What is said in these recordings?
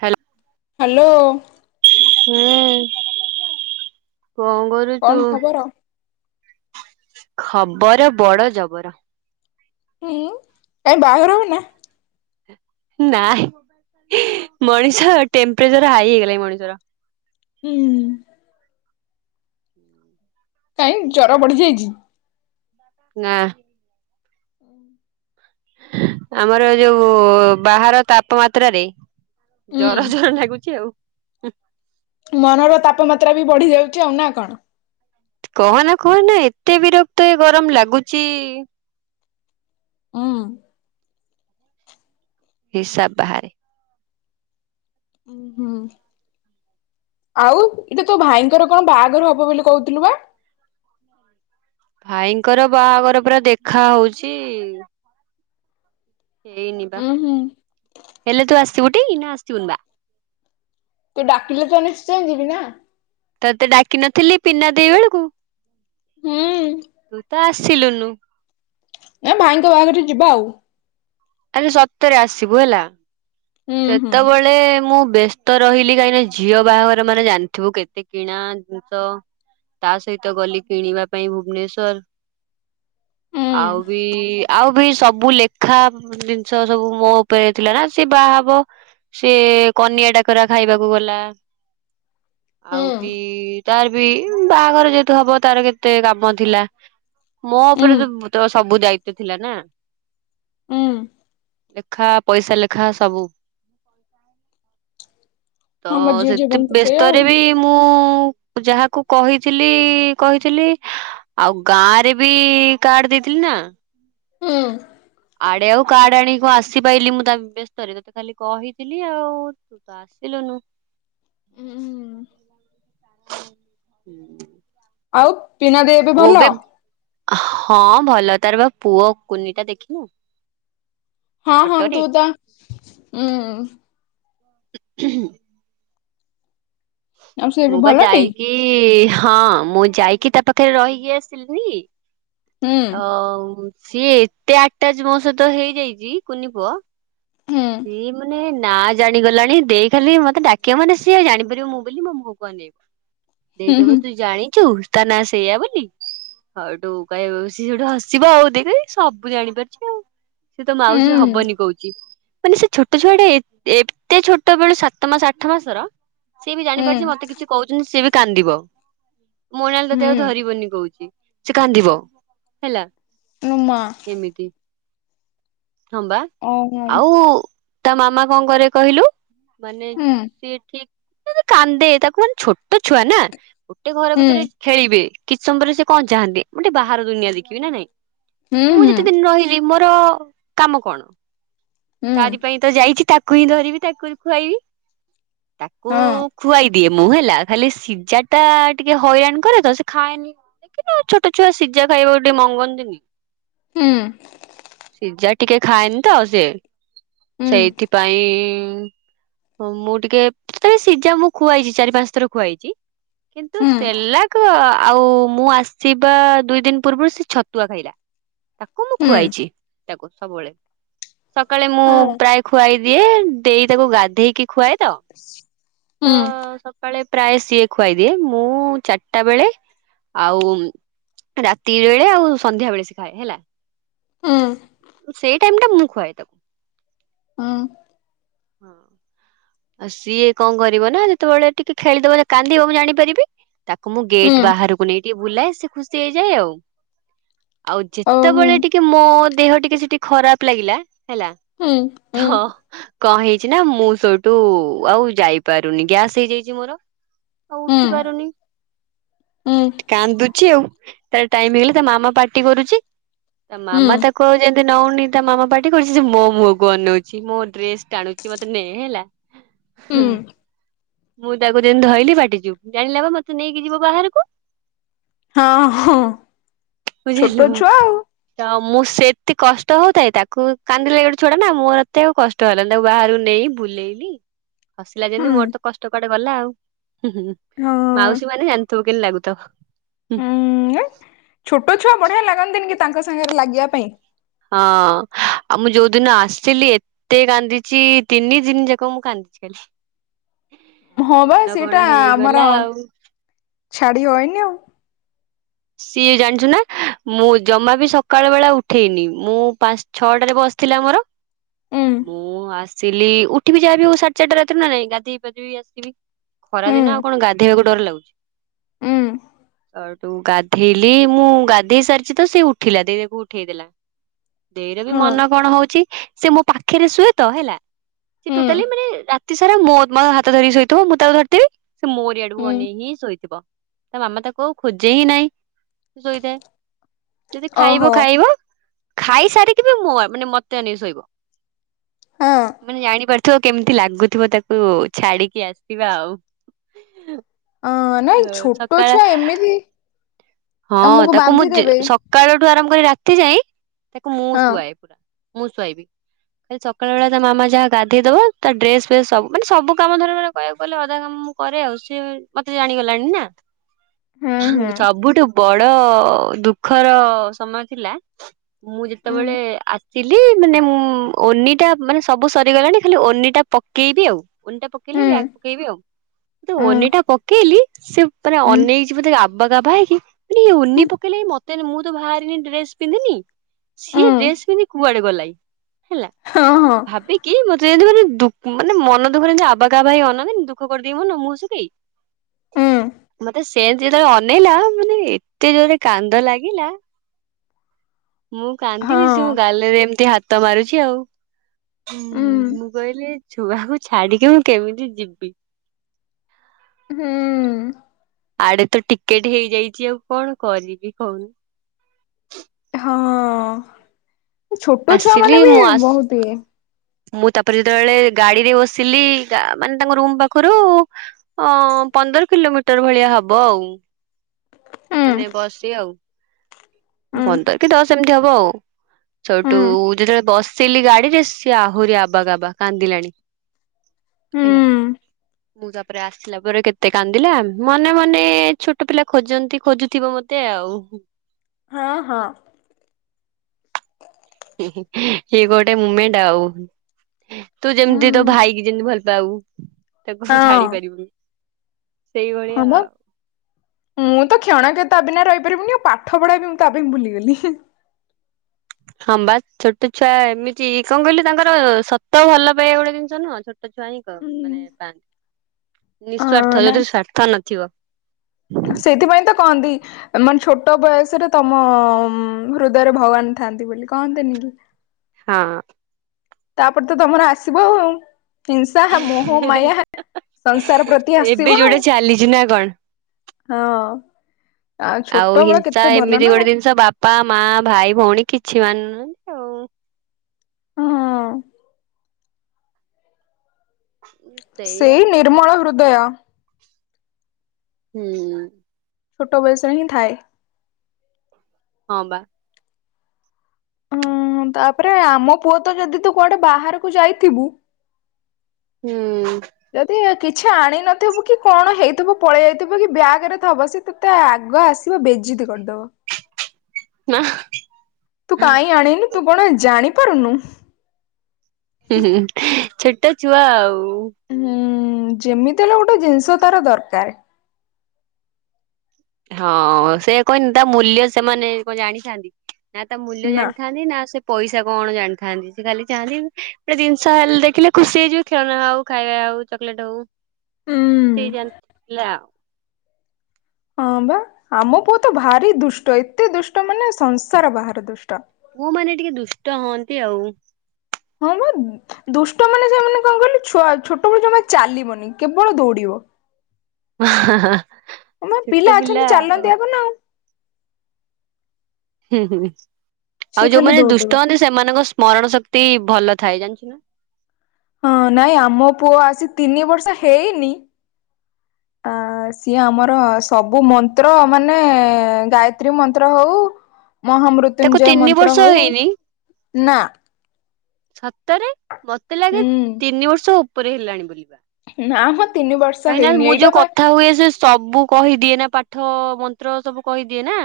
Hello. Hello. ହୁଁ କ'ଣ କହୁ? କ'ଣ ଖବର? ଖବର ବଡ ଜବର। ହୁଁ କାଇ ବାହାଘର ହବୁନା। ନାଇଁ ମଣିଷ ଟେମ୍ପରେଚର ହାଇ ହେଇଗଲାଣି ଏ ମଣିଷର। ହୁଁ। କାଇଁ ଜର ବଢି ଯାଇଛି। ନା। ଆମର ଯୋଉ ବାହାର ତାପମାତ୍ରାରେ। ହୁଁ ଜର ଜର ଲାଗୁଛି ଆଉ। ମନର ତାପମାତ୍ରା ବି ବଢି ଯାଉଛି ଆଉ ନା କ'ଣ? କହନା କହନା ଏତେ ବିରକ୍ତ ଏ ଗରମ ଲାଗୁଛି। ହଁ। ହିସାବ ବାହାରେ। ହୁଁ ଆଉ ଏଇଟା ତୋ ଭାଇଙ୍କର କ'ଣ ବାହାଘର ହବ ବୋଲି କହୁଥିଲୁ ବା। ଭାଇଙ୍କର ବାହାଘର ପୁରା ଦେଖା ହଉଛି। ହେଇନି ବା ଉଁ ହୁଁ ହେଲେ ତୁ ଆସିିବୁ ଟି ନା ଆସିଥିବୁନି ବା। ତୁ ଡାକିଲେ ତ ନିଶ୍ଚୟ ଯିବି ନା। ତତେ ଡାକି ନଥିଲି ପିନା ଦେଇ ବେଳକୁ ହୁଁ ତୁ ତ ଆସିଲୁନୁ। ନା ଭାଇଙ୍କ ବାହାଘର ଯିବା ଆଉ। ଆରେ ସତରେ ଆସିବୁ ହେଲା ହୁଁ ହୁଁ ସେତେବେଳେ ମୁଁ ବସ୍ତ। ତ ରହିଲି କାହିଁକି ଝିଅ ବାହାଘର ମାନେ ଜାଣିଥିବୁ କେତେ କିଣା ଜିନିଷ ତା ସହିତ ଗଲି କିଣିବା ପାଇଁ ଭୁବନେଶ୍ଵର। ହୁଁ ଆଉ ବି ଆଉ ବି ସବୁ ଲେଖା ଜିନିଷ ସବୁ ମୋ ଉପରେ ଥିଲା ନା ସେ ବାହା ହବ ସେ କନିଆ ଡାକରା ଖାଇବାକୁ ଗଲା। ହୁଁ ଆଉ ବି ତାର ବି ବାହାଘର ଯେହେତୁ ହବ ତାର କେତେ କାମ ଥିଲା। ମୋ ଉଁ ଉପରେ ତ ତ ସବୁ ଦାୟିତ୍ୱ ଥିଲା ନା। ହୁଁ। ଲେଖା ପଇସା ଲେଖା ସବୁ। ତ ହଁ ମୋ ଝିଅ ଜୀବନ ସେଥି ତ ସେଇଆ ଆଉ। ବ୍ୟସ୍ତରେ ବି ମୁଁ ଯାହାକୁ କହିଥିଲି କହିଥିଲି ଆଉ ଗାଁ ରେ ବି କାର୍ଡ ଦେଇଥିଲି ନା। ହୁଁ। ଆଡେ ଆଉ କାଡେ ଆଣିକି କଣ ଆସିପାଇଲିି ମୁଁ ତାଙ୍କ ବ୍ୟସ୍ତରେ ତୋତେ ଖାଲି କହିଥିଲି ଆଉ। ତୁ ତ ଆସିଲୁନୁ। ଉଁ ହୁଁ। ହୁଁ। ଆଉ ପିନା ଦେଇ ଏବେ ମୁଁ ଭଲ? ବି ହଁ ଭଲ ତାର ବା ପୁଅ କୁନି ଟା ଦେଖିନୁ? ହଁ ହଁ ଫଟୋରେ ତୁ ତା ଉଁ [unintelligible] ଆଉ ସେ ମୁଁ ବି ପା ଭଲଟି? ଯାଇକି ହଁ ମୁଁ ଯାଇକି ତା ପାଖରେ ରହିକି ଆସିଲିନି। ହୁଁ ଅ ସିଏ ଏତେ ଆଟାଜ ମୋ ସହିତ ହେଇଯାଇଚି କୁନି ପୁଅ ହୁଁ ସିଏ ମାନେ ନା ଜାଣିଗଲାଣି ଦେଇ ଖାଲି ମତେ ଡାକିବ ମାନେ ସିଏ ଜାଣିପାରିବ ମୁଁ ବୋଲି ମୋ ମୁହଁ କୁ ଅନେଇବ। ଦେଇ ହୁଁ କହିବ ତୁ ଜଣିଚୁ ତା ନାଁ ସେଇଆ ବୋଲି। ହଟୁ କହିବ ସେ ସେଇଠୁ ହସିବ ଆଉ ଦେଇ କହିବ ଏ ସବୁ ଜାଣିପାରୁଚି ଆଉ। ସେ ତ ହୁଁ ମାଉସୀ ହବନି କହୁଚି। ମାନେ ସେ ଛୋଟ ଛୁଆଟା ଏତେ ଛୋଟ ବେଳୁ ସାତ ମାସ ଆଠ ମାସର ସିଏ ବି ହୁଁ ଜାଣିପାରୁଚି ମତେ କିଛି କହୁଚନ୍ତି ସିଏ ବି କାନ୍ଦିବ। ମୋନାଲି ହୁଁ ତତେ ଆଉ ହୁଁ ଧରିବନି କହୁଚି ସେ କାନ୍ଦିବ ହେଲା। ନୋ ମା। ଏମିତି ହଁ ବା। ଓହୋ। ଆଉ ତା ମାମା କଣ କରେ କହିଲୁ ମାନେ ହୁଁ ସିଏ ଟିକ ଅଦି କାନ୍ଦେ ତାକୁ ମାନେ ଛୋଟ ଛୁଆ ନା ଗୋଟେ ଘର ହୁଁ ଭିତରେ ଖେଳିବେ କିଛି ସମୟପରେ ସେ କଣ ଚାହାନ୍ତି ମୁ ଟେ ବାହାର ଦୁନିଆ ଦେଖିବି ନା ନାଇଁ ହୁଁ ମୁଁ ହୁଁ ଯେତେ ଦିନ ରହି [unintelligible] ମୋର କାମ କଣ? ହୁଁ ତାରି ପାଇଁ ତ ଯାଇଚି ତାକୁ ହିଁ ଧରିବି ତାକୁ ହିଁ ଖୁଆଇବି। ତାକୁ ହଁ ଖୁଆଇ ଦିଏ ମୁଁ ହେଲା। ଖାଲି ସିଝା ଟା ଟିକେ ହଇରାଣ କରେ ତ ସେ ଖାଏନି କିନ୍ତ ଛୋଟ ଛୁଆ ସିଝା ଖାଇବାକୁ ଟିକେ ମଗନ୍ତିନି। ହୁଁ ସିଝା ଟିକେ ଖାଏନି ତ ସେ ହୁଁ ସେଇଥିପାଇଁ ମୁଁ ଟିକେ ତଥାପି ସିଝା ମୁଁ ଖୁଆଇଚି ଚାରି ପାଞ୍ଚ ଥର ଖୁଆଇଚି। କିନ୍ତୁ ହୁଁ ସେଲାକ ଆଉ ମୁଁ ଆସ ସିବା ଦୁଇ ଦିନ ପୂର୍ବରୁ ସେ ଛତୁଆ ଖାଇଲା। ତାକୁ ମୁଁ ହୁଁ ଖୁଆଇଚି ତାକୁ ସବୁବେଳେ। ସକାଳେ ମୁଁ ହଁ ପ୍ରାୟ ଖୁଆଇ ଦିଏ ଦେଇ ତାକୁ ଗାଧେଇକି ଖୁଆଏ ତ ହୁଁ ତ ସ କାଳେ ପ୍ରାୟ ସିଏ ଖୁଆଇଦିଏ। ମୁଁ ଚାରିଟା ବେଳେ ଆଉ ରାତି ବେଳେ ଆଉ ସନ୍ଧ୍ୟା ବେଳେ ସିଏ ଖାଏ ହେଲା। ହୁଁ ହୁଁ ସେଇ ଟାଇମ୍ ଟା ମୁଁ ଖୁଆଏ ତାକୁ। ହୁଁ। ହଁ। ଅ ସିଏ କଣ କରିବ ନା ଯେତେବେଳେ ଟିକେ ଖେଳିଦବ ଯେ କାନ୍ଦିବ ମୁଁ ଜାଣିପାରିବି। ତାକୁ ମୁଁ ଗେଟ୍ ବାହାରକୁ ନେଇ ଟିକେ ବୁଲାଏ ସେ ଖୁସି ହେଇଯାଏ ଆଉ। ଆଉ ଓ ହୁଁ ଯେତେବେଳେ ଟିକେ ମୋ ଦେହ ଟିକେ ସେଠି ଖରାପ ଲାଗିଲା ହେଲା ହୁଁ ହୁଁ ତ କଣ ହେଇଛି ନା ମୁଁ ସୋ ତୁ ଆଉ ଯାଇପାରୁନି ଗ୍ୟାସ୍ ହେଇଯାଇଛି ମୋର ଆଉ ହୁଁ ଉଠି ପାରୁନି ହୁଁ କାନ୍ଦୁଛି ଆଉ ତାର ଟାଇମ୍ ହେଇଗଲେ ତା ମାମା ପାର୍ଟି କରୁଛି ତା ହୁଁ ମାମା ତାକୁ ଆଉ ଯେମ ତି ନଉନି ତା ମାମା ପାର୍ଟି କରୁଛି ସେ ମୋ ମୁହଁକୁ ଅନଉଛି ମୋ ଡ୍ରେସ ଟାଣୁଛି ମତେ ନେ ହେଲା। ହଁ ହୁଁ ମୁଁ ତାକୁ ଯେମିତି ଧଇଲି ପାଟି ଚୁପ୍ ଜାଣିଲା ବା ମତେ ନେଇକି ଯିବ ବାହାରକୁ। ହଁ ହଁ ବୁଝିଲୁ। ଛୋଟ ଛୁଆ ଆଉ। ତ ମୁଁ ସେତି କଷ୍ଟ ହଉଥାଏ ତାକୁ କାନ୍ଦିଲେ ଗୋଟେ ଛୁଆଟା ନା ମୋତେ ଆଉ କଷ୍ ଷ୍ଟ ହେଲାନି ତାକୁ ବାହାରକୁ ନେଇ ବୁଲେଇଲି ହସିଲା ଯେମିତି ହୁଁ ମୋର ତ କଷ୍ଟ କୁଆଡ଼େ ଗଲା ଆଉ। ହୁଁ ହୁଁ ହଁ ମାଉସୀ ମାନେ ଜାଣିଥିବ କେମିତି ଲାଗୁଥିବ? ହଁ ଉଁ ଛୋଟ ଛୁଆ ବଢ଼ିଆ ଲାଗନ୍ତିନି କି ତାଙ୍କ ସାଙ୍ଗରେ ଲାଗିବା ପାଇଁ। ହଁ ଆଉ ମୁଁ ଯୋଉଦିନ ଆସିଥିଲି ଏ ତେ କାନ୍ଦିଛି ତିନି ଜିନ ଜାକ ମୁଁ କାନ୍ଦିଛି ଖାଲି। ହଁ ବା ସେଇଟା ଆମର ଛାଡ଼ି ହଏନି ଆଉ। ସିଏ ଜାଣିଛୁ ନା ମୁଁ ଜମା ବି ସକାଳ ବେଳା ଉଠେନି ମୁଁ ପାଞ୍ଚ ଛଅଟାରେ ବଶ୍ ଥିଲା ମୋର। ଉଁ ମୁଁ ଆସିଲି ଉଠିବି ଯାହାବିହଉ ସାଢ଼େ ଚାରିଟା ରାତିରୁ ନା ନାଇଁ ଗାଧେଇ ପାଧିବି ଆସିବି। ଖରା ଦିନ ହୁଁ ଆଉ କଣ ଗାଧେଇବାକୁ ଡର ଲାଗୁଛି। ଉଁ। ଆର ତୁ ଗାଧେଇଲି ମୁଁ ଗାଧେଇ ସାରିଛି ତ ସେ ଉଠିଲା ଦେଇ ତାକୁ ଉଠେଇ ଦେଲା। ଦେଇର ବି ହଁ ମନ କଣ ହଉଛି ସେ ମୋ ପାଖରେ ଶୁଏତ ହେଲା ସେ ହୁଁ ଟୋଟାଲି ମାନେ ରା ତି ସାରା ମୋ ମହାତ ଧରିକି ଶୋଇଥିବ ମୁଁ ତାକୁ ଧରିଥିବି ସେ ମୋରିଆଡ଼କୁ ହୁଁ ଅନେଇକି ହିଁ ଶୋଇଥିବ। ତା ମାମା ତାକୁ ଆଉ ଖୋଜେ ହିଁ ନାଇଁ। ଶୋଇଥାଏ ଯଦି ଓହୋ ଖାଇବ ଖାଇବ। ଖାଇସାରିକି ବି ମୁଁ ମାନେ ମତେ ଆନେଇକି ଶୋଇବ। ହଁ ମାନେ ଜାଣିପାରୁଥିବ କେମିତି ଲାଗୁଥିବ ତାକୁ ଛାଡିକି ଆସିବା ଆଉ। ଅଁ ନାଇଁ ଛୋଟ ସକାଳ ଛୁଆ ଏମିତି ହଁ ତମକୁ ତାକୁ ମୁଁ ଯେ ବାନ୍ଧିଦେବେ ସକାଳଠୁ ଆରମ୍ଭ କରି ରାତି ଯାଇ ତାକୁ ମୁଁ ହଁ ଶୁଆଏ। ମୁଁ ଶୁଆଇବି। ଖାଲି ସକାଳେ ବେଳା ତା ମାମା ଯାହା ଗାଧେଇଦବା ତା ଡ୍ରେସ ଫେସ ସବୁ ମାନେ ସବୁ କାମ ଧର କହିବାକୁ ଗଲେ ଅଧା କାମ ମୁଁ କରେ ଆଉ ସିଏ ମତେ ଜାଣିଗଲାଣି ନା। ହୁଁ ହୁଁ ସବୁଠୁ ବଡ଼ ଦୁଃଖର ସମୟ ଥିଲା ମୁଁ ଉଁ ଯେତେବେଳେ ଆ ସିଲି ମାନେ ଓନିଟା ମାନେ ସବୁ ସରିଗଲାଣି ଖାଲି ଓନିଟା ପକେଇବି ଆଉ ଓନିଟା ପକେଇଲେ ହୁଁ ବ୍ୟାଗ ପକେଇବି ଆଉ ଯୋଉ ଓନିଟା ପକେଇଲି ସିଏ ପୁରା ଉଁ ଉଁ ଅନେଇ ଛି ବୋଧେ ଆବା କାଭା ହେଇକି ମାନେ ଇଏ ହୁଁ ଓନି ପକେଇଲେ ମତେ ମୁଁ ତ ବାହାରିନି ଡ୍ରେସ ପିନ୍ଧିନି ସିଏ ଉଁ ଡ୍ରେସ ପିନ୍ଧି କୁଆଡେ଼ ଗଲାକି ହେଲା ହଁ ହଁ। ଭାବିକି ମତେ ଯେମତି ମାନେ ଦୁ ମାନେ ମନ ଦୁଃଖରେ ଜେମତି ଆବା କାବା ହେଇ ଅନାନ୍ତିନି ଦୁଃଖ କରିଦେଇି ମନ ମୁଁହ ଶୁଖେଇ ଉଁ ମତେ ସେମତି ଯେତେବେଳେ ଅନେଇଲା ମାନେ ଏ ଏତେ ଯୋରେ କାନ୍ଦ ଲାଗିଲା ମୁଁ କାନ୍ଦିବି ସେ ମୋ ହଁ ଗାଲରେ ଏମିତି ହା ତ ମାରୁଛି ଆଉ ଉଁ ହୁଁ ମୁଁ କହିଲି ଛୁଆକୁ ଛାଡ଼ିକୀ ମୁଁ କେମିତି ଯିବି? ହୁଁ। ଆଡେ ତ ଟିକେଟ ହେଇଯାଇଛି ଆଉ କଣ କରିବି କହୁନୁ। ହଁ ଛୋଟ ଛୁଆ ଆସିଲି ମାନେ ବି ମୁଁ ଆସ ବହୁତ ଇଏ। ମୁଁ ତାପରେ ଯେତେବେଳେ ଗାଡିରେ ବସିଲି ମାନେ ତାଙ୍କ ରୁମ ପାଖରୁ। ଅ ପନ୍ଦର କିଲୋମିଟର ଭଳିଆ ହବ ଆଉ। ଉଁ ମାନେ ବସି ଆଉ ଉଁ ପନ୍ଦର କି ଦଶ ଏମିତି ହବ ଆଉ। ଉଁ ସୋଠୁ ଯେତେବେଳେ ବସିଲି ଗାଡିରେ ସିଏ ଆହୁରି ଆବା ଗାବା କାନ୍ଦିଲାଣି। ହୁଁ ହେଲା। ମୁଁ ତାପରେ ଆସିଲା ପରେ କେତେ କାନ୍ଦିଲା ମନେ ମନେ ଛୋଟ ପିଲା ଖୋଜନ୍ତି। ଖୋଜୁଥିବ ମତେ ଆଉ। ହଁ ହଁ। ସେଇ ଗୋଟେ ମୁମେଣ୍ଟ ଆଉ। ତୁ ଯେମିତି ତୋ ଉଁ ଭାଇକି ଯେମିତି ଭଲ ପାବୁ ତାକୁ ହଁ ଛାଡି ପାରିବୁନି। ହଁ ସେଇଭଳିଆ ବା ଆଉ। ମୁଁ ତ କ୍ଷଣ କେ ତା ବିନା ରହିପାରିବିନି ଆଉପାଠ ପଢ଼ା ବି ମୁଁ ତା ପାଇଁ ଭୁଲିଗଲି। ହଁ ବା ଛୋଟ ଛୁଆ ଏମିତି କଣ କହିଲି ତାଙ୍କର ସତ ଭଲ ପାଇବା ଗୋଟେ ଜିନିଷ ନୁହଁ। ଛୋଟ ଛୁଆଁ କର ମାନେ ପାଆନ୍ତି ହଁ ନିଃସ୍ଵାର୍ଥ ନାଇଁ ଯୋଉଥିରେ ସ୍ଵାର୍ଥ ନଥିବ। ସେଇଥିପାଇଁ ତ କହନ୍ତି। ମାନେ ଛୋଟ ବୟସରେ ତମ ହୃଦୟରେ ଭଗବାନ ଥାନ୍ତି ବୋଲି କହନ୍ତୀନି କି। ହଁ। ତାପରେ ତ ତମର ଆସିବ ଆଉ। ହିଂସା, ମୋହ, ମାୟା, ସଂସାର ପ୍ରତି ଏବେ ଆସିବ ଆଉ। ଯୋଉଟା ଚାଲିଛି ନା କଣ ହଁ। ଛୋଟ ଆଉ ବେଳ ହିଂସା କେତେ ଭଲ ଏମିତି ନା ଆଉ ଗୋଟେ ଜିନିଷ ବାପା, ମା, ଭାଇ ଭଉଣୀ କିଛି ମାନୁ ନାହିଁ। ହଁ। [unintelligible] ସେଇ ଆଉ କଣ ନିର୍ମଳ କରିବା ହୃଦୟ। ହୁଁ। ଛୋଟ ବୟସରେ ହିଁ ଥାଏ‌। ହଁ ବା। ହୁଁ ତାପରେ ଆମ ପୁଅ ତ ଯଦି ତୁ କୁଆଡେ ବାହାରକୁ ଯାଇଥିବୁ। ହୁଁ। ହୁଁ। ଯଦି କିଛି ଆଣ ନଥିବୁ କି କଣ ହେଇଥିବ ପଳେଇ ଆଇଥିବୁ କି ବ୍ୟାଗ ରେ ଥିବ ସେ। ତୋତେ ଆଗ ଆସିବ ବେଜିତି କରିଦବ। ନା। ତୁ କାହିଁକି ଆଣିନୁ ତୁ କଣ ଜାଣିପାରୁନୁ। ହି ହି ଛୋଟ ଛୁଆ ଆଉ। ‌ ହଁ ଯେମିତି ହେଲେ ଗୋଟେ ଜିନିଷ ତାର ଦରକାର। ହଁ ସେୟା କହିନି ତା ମୂଲ୍ୟ ସେମାନେ କଣ ଜାଣିଥାନ୍ତି। ନା ତା ମୂଲ୍ୟ ନା ଜାଣିଥାନ୍ତି ନା ସେ ପଇସା କଣ ଜାଣିଥାନ୍ତି ସେ ଖାଲି ଚାହାନ୍ତି‌। ଗୋଟେ ଜିନିଷ ହେଲେ ଦେଖିଲେ ଖୁସି ହେଇଯିବେ ଖେଳହଉ, ଖାଇବା ଆଉ, ଚକଲେଟ ହଉ। ହୁଁ ଖୁସି ହେଇଯାଆନ୍ତି ପିଲା ଆଉ। ହଁ ବା ଆମ ପୁଅ ତ ଭାରି ଦୁଷ୍ଟ ଏତେ ଦୁଷ୍ଟ ମାନେ ସଂସାର ବାହାର ଦୁଷ୍ଟ। ପୁଅ ମାନେ ଟିକେ ଦୁଷ୍ଟ ହୁଅନ୍ତି ଆଉ। ହଁ ବା। ଦୁଷ୍ଟ ମାନେ ସେମାନେ କଣ କହିଲୁ ଛୋଟବେଳୁ ଜମା ଚାଲିବନି କେବଳ ଦୌଡିବ। ହଁ ବା ପିଲା ଅଛନ୍ତି ଚାଲନ୍ତି ଆଗ ନା ଆଉ। ହୁଁ ହୁଁ ସିଏ ଆଉ ଖାଲି ଯୋଉମାନେ ଦୁଷ୍ଟ ଦୌଡିବ। ହୁଅନ୍ତି ସେମାନଙ୍କ ସ୍ମରଣ ଶକ୍ତି ଭଲ ଥାଏ ଜାଣିଛ ନା। ହଁ ନାଇଁ ଆମ ପୁଅ ଆସି ତିନି ବର୍ଷ ହେଇନି। [inaudible] ଆ ସିଏ ଆମର ସବୁ ମନ୍ତ୍ର ମାନେ ଗାୟତ୍ରୀ ମନ୍ତ୍ର ହଉ। ତାକୁ ମହାମୃତ୍ୟୁଞ୍ଜୟ ତିନି ବର୍ଷ ମନ୍ତ୍ର ହଉ ହେଇନି ନା ସତରେ ମତେ ଲାଗେ ହୁଁ ତିନି ବର୍ଷ ଉପରେ ହେଲାଣି ବଲିବା ନା ମ ତିନି ବର୍ଷ କାହିଁକି ନା ହେଇନି ମୁଁ ଏଇଟା ଯୋଉ ବା କଥା ହୁଏ ସେ ସବୁ କହିଦିଏ ନା ପାଠ ମନ୍ତ୍ର ସବୁ କହିଦିଏ ନା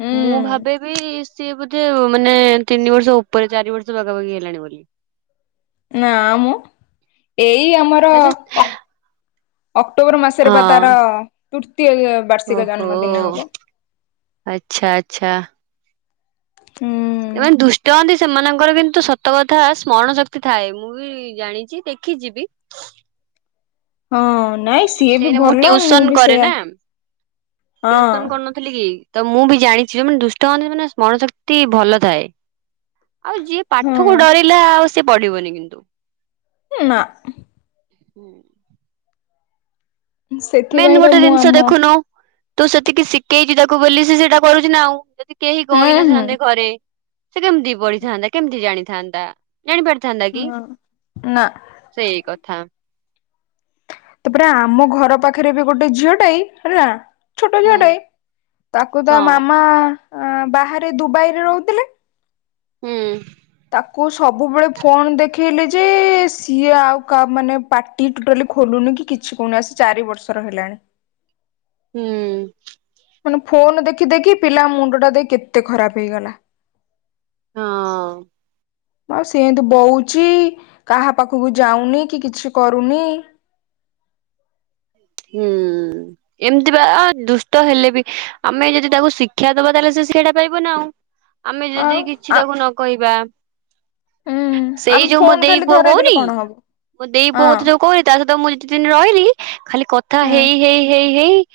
ହୁଁ ମୁଁ ଭାବେବି ସିଏ ବୋଧେ ମାନେ ତିନି ବର୍ଷ ଉପରେ ଚାରି ବର୍ଷ ପାଖାପାଖି ହେଲା। ଣି ବୋଲି ନା ମୁଁ ଏଇ ଆମର ଆରେ ଅକ୍ଟୋବର ମାସରେ ବା ତାର ହଁ ତୃତୀୟ ୟେ ଓହୋ ଆଚ୍ଛା, ଆଚ୍ଛା। ହୁଁ। ଏମାନେ ଦୁଷ୍ଟ ହୁଅନ୍ତି ସେମାନଙ୍କର କିନ୍ତୁ ସତ କଥା ସ୍ମରଣ ଶକ୍ତି ଥାଏ ମୁଁ ବି ଜାଣିଛି ଦେଖିଛିବି। ହଁ ନାଇଁ ସିଏ ବି କାହିଁକି ନା ଭଲ ମୁଁ ଟିଉସନ ବି କରେ ସେୟା ନା। ହଁ। ଥିଲେ କି ତ ମୁଁ ବି ଜାଣିଛି ଯଉମାନେ ଦୁଷ୍ଟ ହନ୍ତି ମାନେ ସ୍ମରଣ ଶକ୍ତି ଭଲ ଥାଏ। ଆଉ ଯିଏ ପାଠକୁ ହଁ ଡରିଲା ଆଉ ସିଏ ପଢିବନି କିନ୍ତୁ ନା। ହୁଁ। ମେନ୍ ସେଥିପାଇଁ ତ ଗୋଟେ ମୁଁ ଜିନିଷ ଆମ ଦେଖୁନୁ ତୁ ସେତିକି ଶିଖେଇଛି ତାକୁ ବୋଲି ସେ ସେଇଟା କରୁଛି ନା ଆଉ ଯଦି କେହି ହୁଁ କହିନଥାନ୍ତେ ହୁଁ ଘରେ ସେ କେମିତି ପଢିଥାନ୍ତା କେମିତି ଜାଣିଥାନ୍ତା ଜାଣି ପାରିଥାନ୍ତା କି? ହଁ ନା ସେଇ କଥା। ତାପରେ ଆମ ଘର ପାଖରେ ବି ଗୋଟେ ଝିଅଟା ଏ ହେଲା ଛୋଟ ହୁଁ ଛୁଆଟେ ଇ ତାକୁ ତା ହଁ ମାମା ବାହାରେ ଦୁବାଇ ରେ ରହୁଥିଲେ। ହୁଁ। ତାକୁ ସବୁବେଳେ ଫୋନ ଦେଖେଇଲେ ଯେ ସିଏ ଆଉ କା ମାନେ ପା ଟି ଟୋଟାଲି ଖୋଲୁନି କିଛି କହୁନି ଆସି ଚାରି ବର୍ଷର ହେଲାଣି। ହୁଁ। ମାନେ ଫୋନ ଦେଖି ଦେଖି ପିଲା ମୁଣ୍ଡ ଟା ଦେଖ କେତେ ଖରାପ ହେଇଗଲା। ହଁ। ଆଉ ସେ ଏନ୍ତି ବଉଛି କାହା ପାଖକୁ ଯାଉନି କି କିଛି କରୁନି। ହୁଁ। ଏମିତି ବା ଅ ଦୁଷ୍ଟ ହେଲେ ବି ଆମେ ଯଦି ତାକୁ ଶିକ୍ଷା ଦବା ତାହେଲେ ସେ ସେଇଟା ପାଇବ ନା ଆଉ। ଆମେ ଯଦି ଆଉ କିଛି ଆ ତାକୁ ନ କହିବା ଉଁ ସେଇ ଆମେ ଯୋଉ ମୋ ଫୋନ ଦେଇ ଖାଲି ପୁଅ ଧରେଇ ଦେଲେ କହୁନି କଣ ହବ ମୋ ଦେଇ ପୁଅ ହଁ ମତେ ଯୋଉ କୋଇ ତା ସହିତ ମୁଁ ଯେତେ ଦିନ ରହିଲି ଖାଲି କଥା ହଁ ହେଇ ହେଇ ହେଇ ହେଇ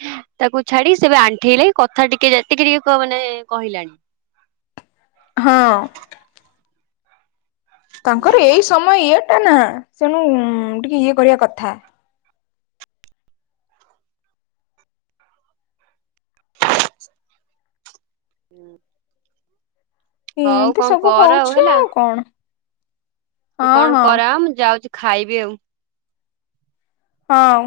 ତାକୁ ଛାଡି ସେବେ ଆଣ୍ଠେଇଲେ କଥା ଟିକେ ଯେତିକି ଯିଏ ପ ମାନେ କହିଲାଣି। ହଁ। ତାଙ୍କର ଏଇ ସମୟ ଇଏ ଟା ନା ତେଣୁ ଟିକେ ଇଏ କରିବା କଥା। ହଉ ଏମତି କଣ ସବୁ କର ହଉଛି ହେଲା ଆଉ କଣ। ତୁ ହଁ କଣ ହଁ କର ଆଁ ମୁଁ ଯାଉଛି ଖାଇବି ଆଉ। ହଁ।